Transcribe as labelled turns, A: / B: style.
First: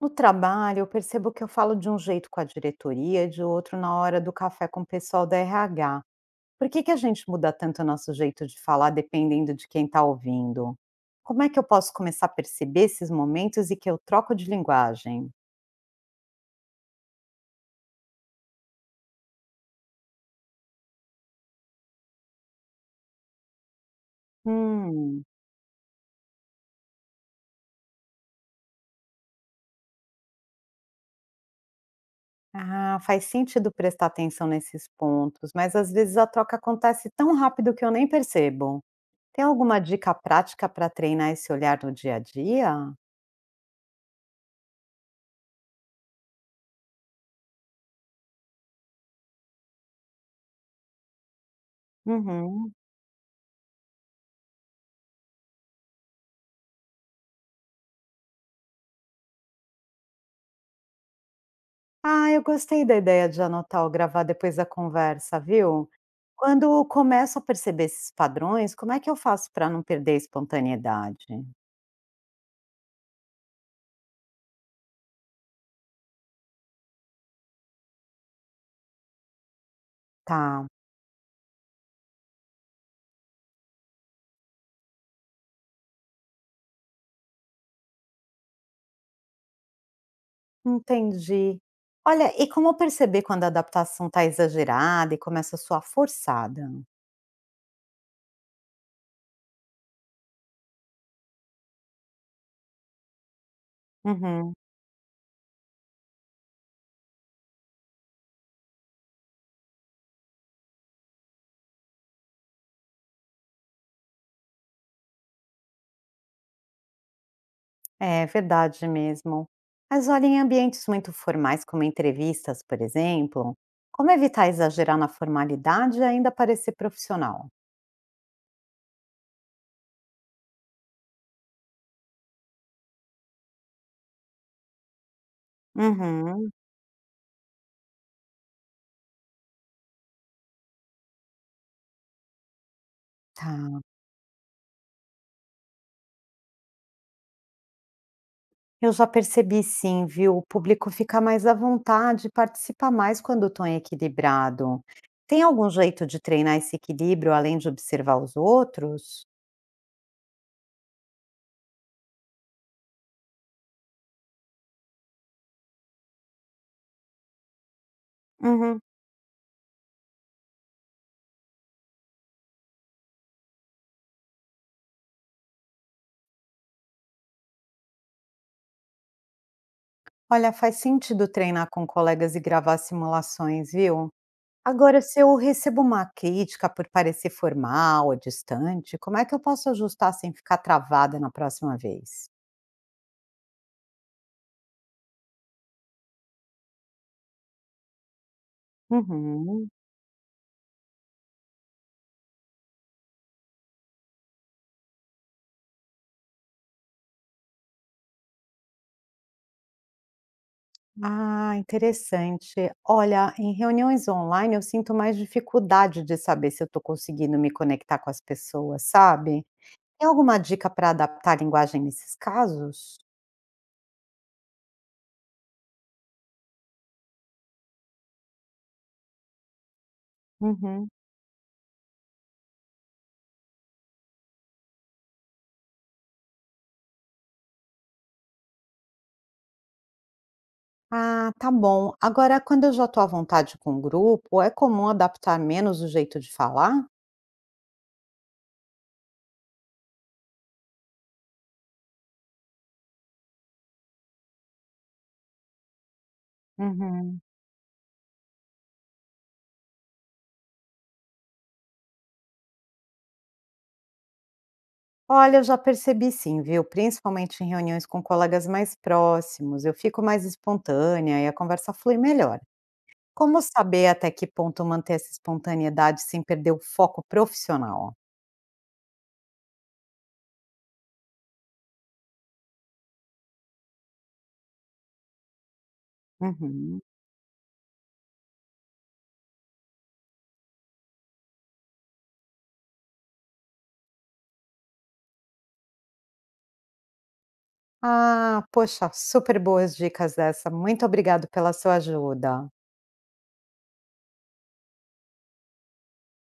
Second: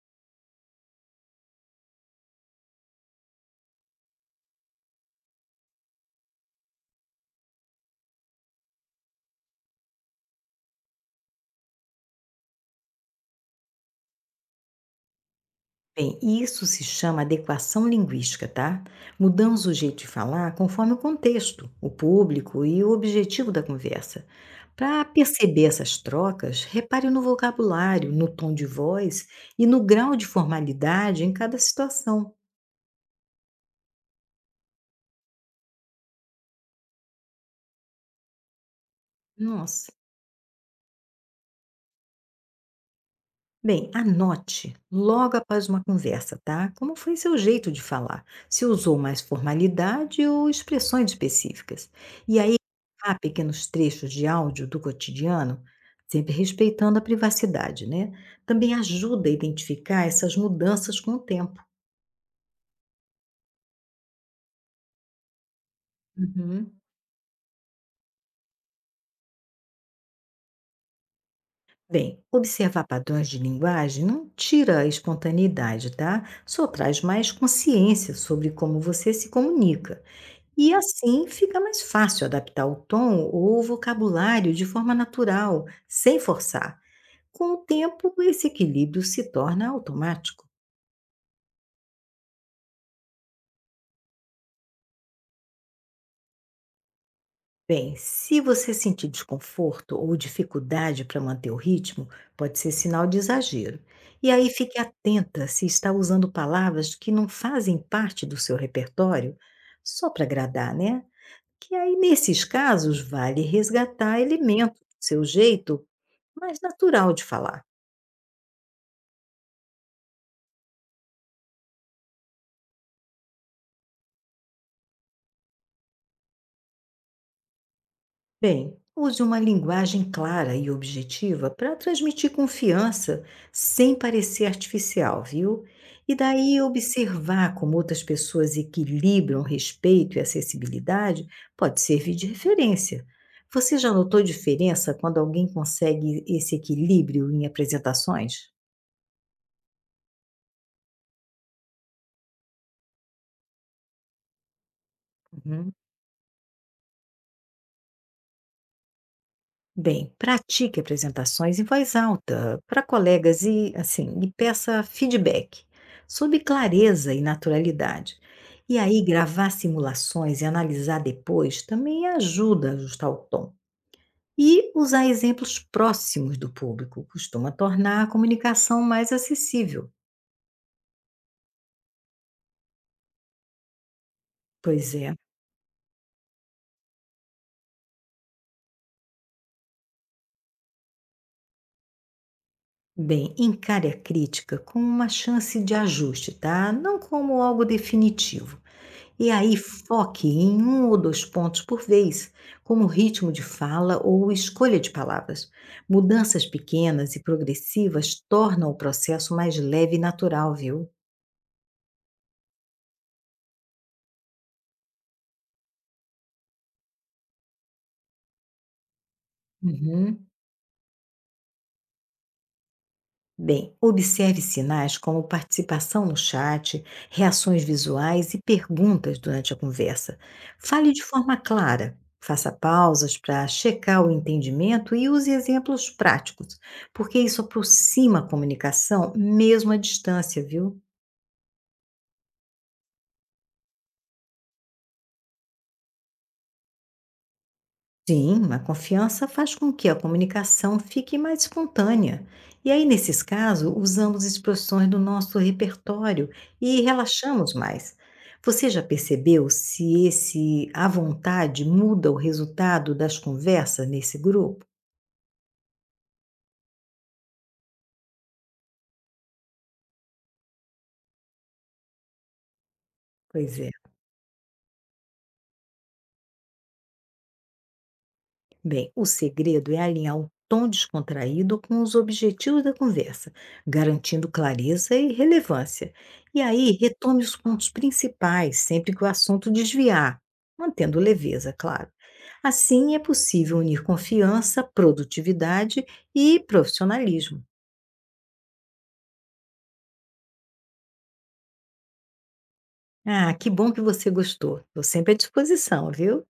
A: No trabalho, eu percebo que eu falo de um jeito com a diretoria e de outro na hora do café com o pessoal da RH. Por que, que a gente muda tanto o nosso jeito de falar dependendo de quem está ouvindo? Como é que eu posso começar a perceber esses momentos e que eu troco de linguagem?
B: Bem, isso se chama adequação linguística, tá? Mudamos o jeito de falar conforme o contexto, o público e o objetivo da conversa. Para
A: Hum,
B: perceber essas trocas, repare no vocabulário, no tom de voz e no grau de formalidade em cada situação.
A: ah, faz sentido prestar atenção nesses pontos, mas às vezes a troca acontece tão rápido que eu nem percebo. Tem alguma
B: Nossa!
A: dica prática para treinar esse olhar no dia a dia?
B: Bem, anote logo após uma conversa, tá? Como foi seu jeito de falar? Se usou mais formalidade ou expressões específicas? E aí,
A: Uhum.
B: há pequenos trechos de áudio do cotidiano, sempre respeitando a privacidade, né? Também ajuda a identificar essas mudanças com o tempo.
A: Ah, eu gostei da ideia de anotar ou gravar depois da conversa, viu? Quando
B: Uhum.
A: eu começo a perceber esses padrões, como é que eu faço para não perder a espontaneidade?
B: Bem, observar padrões de linguagem não tira a espontaneidade, tá? Só traz mais consciência sobre como você se comunica.
A: Tá,
B: E assim fica mais fácil adaptar o tom ou o vocabulário de forma natural, sem forçar. Com o tempo, esse equilíbrio se torna automático.
A: entendi. Olha, e como perceber quando a adaptação está exagerada e começa a soar forçada?
B: Bem, se você sentir desconforto ou dificuldade para manter o ritmo, pode ser sinal de exagero. E aí
A: Uhum,
B: fique atenta se está usando palavras que não fazem parte do seu repertório, só para agradar, né? Que aí, nesses casos, vale resgatar elementos do seu jeito mais natural de falar.
A: é verdade mesmo. Mas olha, em ambientes muito formais, como entrevistas, por exemplo, como evitar exagerar na formalidade e ainda parecer profissional?
B: Bem, use uma linguagem clara e objetiva para transmitir confiança sem parecer artificial, viu? E
A: Uhum,
B: daí observar como outras pessoas equilibram respeito e acessibilidade pode servir de referência. Você
A: tá.
B: já notou diferença quando alguém consegue esse equilíbrio em apresentações?
A: Eu já percebi sim, viu? O público fica mais à vontade e participa mais quando o tom é equilibrado. Tem algum
B: Uhum.
A: jeito de treinar esse equilíbrio além de observar os outros?
B: Bem, pratique apresentações em voz alta para colegas e, assim, e peça feedback sobre clareza e naturalidade. E
A: Uhum.
B: aí, gravar simulações e analisar depois também ajuda a ajustar o tom. E usar exemplos próximos do público costuma tornar a comunicação mais acessível.
A: Olha, faz sentido treinar com colegas e gravar simulações, viu?
B: Pois
A: Agora,
B: é.
A: se eu recebo uma crítica por parecer formal ou distante, como é que eu posso ajustar sem ficar travada na próxima vez?
B: Bem, encare a crítica como uma chance de ajuste, tá? Não como algo definitivo. E aí
A: Uhum.
B: foque em um ou dois pontos por vez, como ritmo de fala ou escolha de palavras. Mudanças pequenas e progressivas tornam o processo mais leve e natural, viu?
A: Ah, interessante. Olha, em reuniões online eu sinto mais dificuldade de saber se eu estou conseguindo me conectar com as pessoas, sabe? Tem
B: Uhum.
A: alguma dica para adaptar a linguagem nesses casos?
B: Bem, observe sinais como participação no chat, reações visuais e perguntas durante a conversa.
A: Uhum.
B: Fale de forma clara, faça pausas para checar o entendimento e use exemplos práticos, porque isso aproxima a comunicação mesmo à distância, viu?
A: Ah, tá bom. Agora, quando eu já estou à vontade com o grupo, é comum adaptar menos o jeito de falar?
B: Sim, a confiança faz com que a comunicação fique mais espontânea. E aí, nesses casos, usamos expressões do nosso repertório e
A: Uhum.
B: relaxamos mais. Você já percebeu se esse à vontade muda o resultado das conversas nesse grupo?
A: Olha, eu já percebi sim, viu? Principalmente em reuniões com colegas mais próximos, eu fico mais espontânea e a conversa flui melhor. Como
B: Pois é.
A: saber até que ponto manter essa espontaneidade sem perder o foco profissional?
B: Bem, o segredo é alinhar o tom descontraído com os objetivos da conversa, garantindo clareza e relevância. E aí,
A: Uhum.
B: retome os pontos principais sempre que o assunto desviar, mantendo leveza, claro. Assim, é possível unir confiança, produtividade e profissionalismo.
A: Ah, poxa, super boas dicas dessa. Muito obrigado pela sua ajuda.
B: Ah, que bom que você gostou. Estou sempre à disposição, viu?